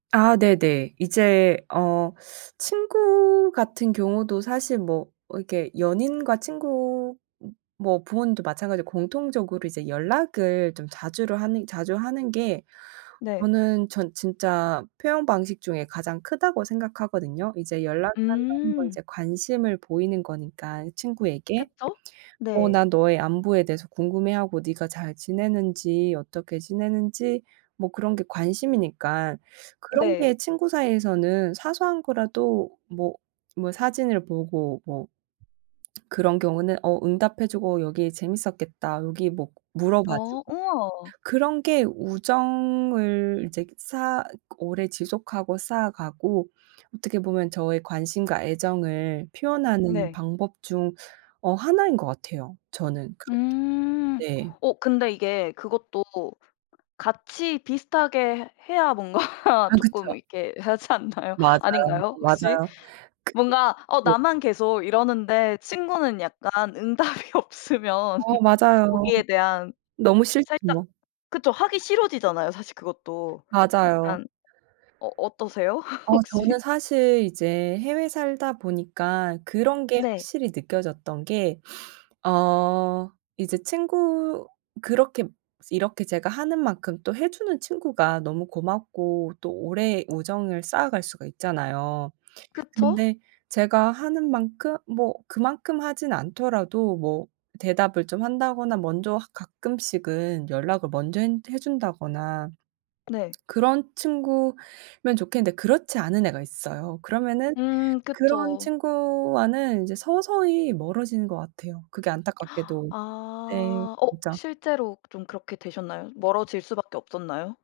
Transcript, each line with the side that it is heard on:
right: 아 네네. 이제 어 친구 같은 경우도 사실 뭐 이렇게 연인과 친구 뭐 부모님도 마찬가지로 공통적으로 이제 연락을 좀 자주를 하는 자주 하는 게
left: 네.
right: 저는 전 진짜 표현 방식 중에 가장 크다고 생각하거든요. 이제 연락을 한다는 건
left: 음.
right: 이제 관심을 보이는 거니까 친구에게.
left: 그쵸.
right: 어
left: 네.
right: "난 너의 안부에 대해서 궁금해하고 니가 잘 지내는지, 어떻게 지내는지..." 뭐 그런 게 관심이니까 그런
left: 네.
right: 게 친구 사이에서는 사소한 거라도 뭐, 뭐 사진을 보고 뭐 그런 경우는 어 응답해 주고 '여기 재밌었겠다.' 여기 뭐 물어봐
left: 어
right: 주고
left: 우와.
right: 그런 게 우정을 이제 쌓아 오래 지속하고 쌓아가고 어떻게 보면 저의 관심과 애정을 표현하는
left: 네.
right: 방법 중 어 하나인 것 같아요. 저는 그렇게
left: 음.
right: 네.
left: 어 근데 이게 그것도 같이 비슷하게 해야 뭔가
right: 아
left: 쪼끔
right: 그쵸.
left: 이렇게 하지 않나요?
right: 맞아요.
left: 아닌가요, 혹시?
right: 맞아요. 그
left: 뭔가 어
right: 네.
left: 나만 계속 이러는데 친구는 약간 응답이 없으면
right: 어 맞아요.
left: 거기에 대한
right: 너무 싫지
left: 살짝
right: 뭐.
left: 그쵸 하기 싫어지잖아요, 사실 그것도
right: 맞아요.
left: 약간. 어 어떠세요?
right: 어
left: 혹시?
right: 저는 사실 이제 해외 살다 보니까 그런 게
left: 네.
right: 확실히 느껴졌던 게 어 이제 친구 그렇게 이렇게 제가 하는 만큼 또 해주는 친구가 너무 고맙고 또 오래 우정을 쌓아갈 수가 있잖아요.
left: 그쵸?
right: 근데 제가 하는 만큼 뭐 그만큼 하진 않더라도 뭐 대답을 좀 한다거나 먼저 하 가끔씩은 연락을 먼저 핸 해 준다거나
left: 네.
right: 그런 친구면 좋겠는데 그렇지 않은 애가 있어요. 그러면은
left: 음
right: 그런
left: 그쵸.
right: 친구와는 이제 서서히 멀어지는 거 같아요, 그게 안타깝게도. 네
left: 아 어
right: 진짜.
left: 실제로 좀 그렇게 되셨나요? 멀어질 수밖에 없었나요?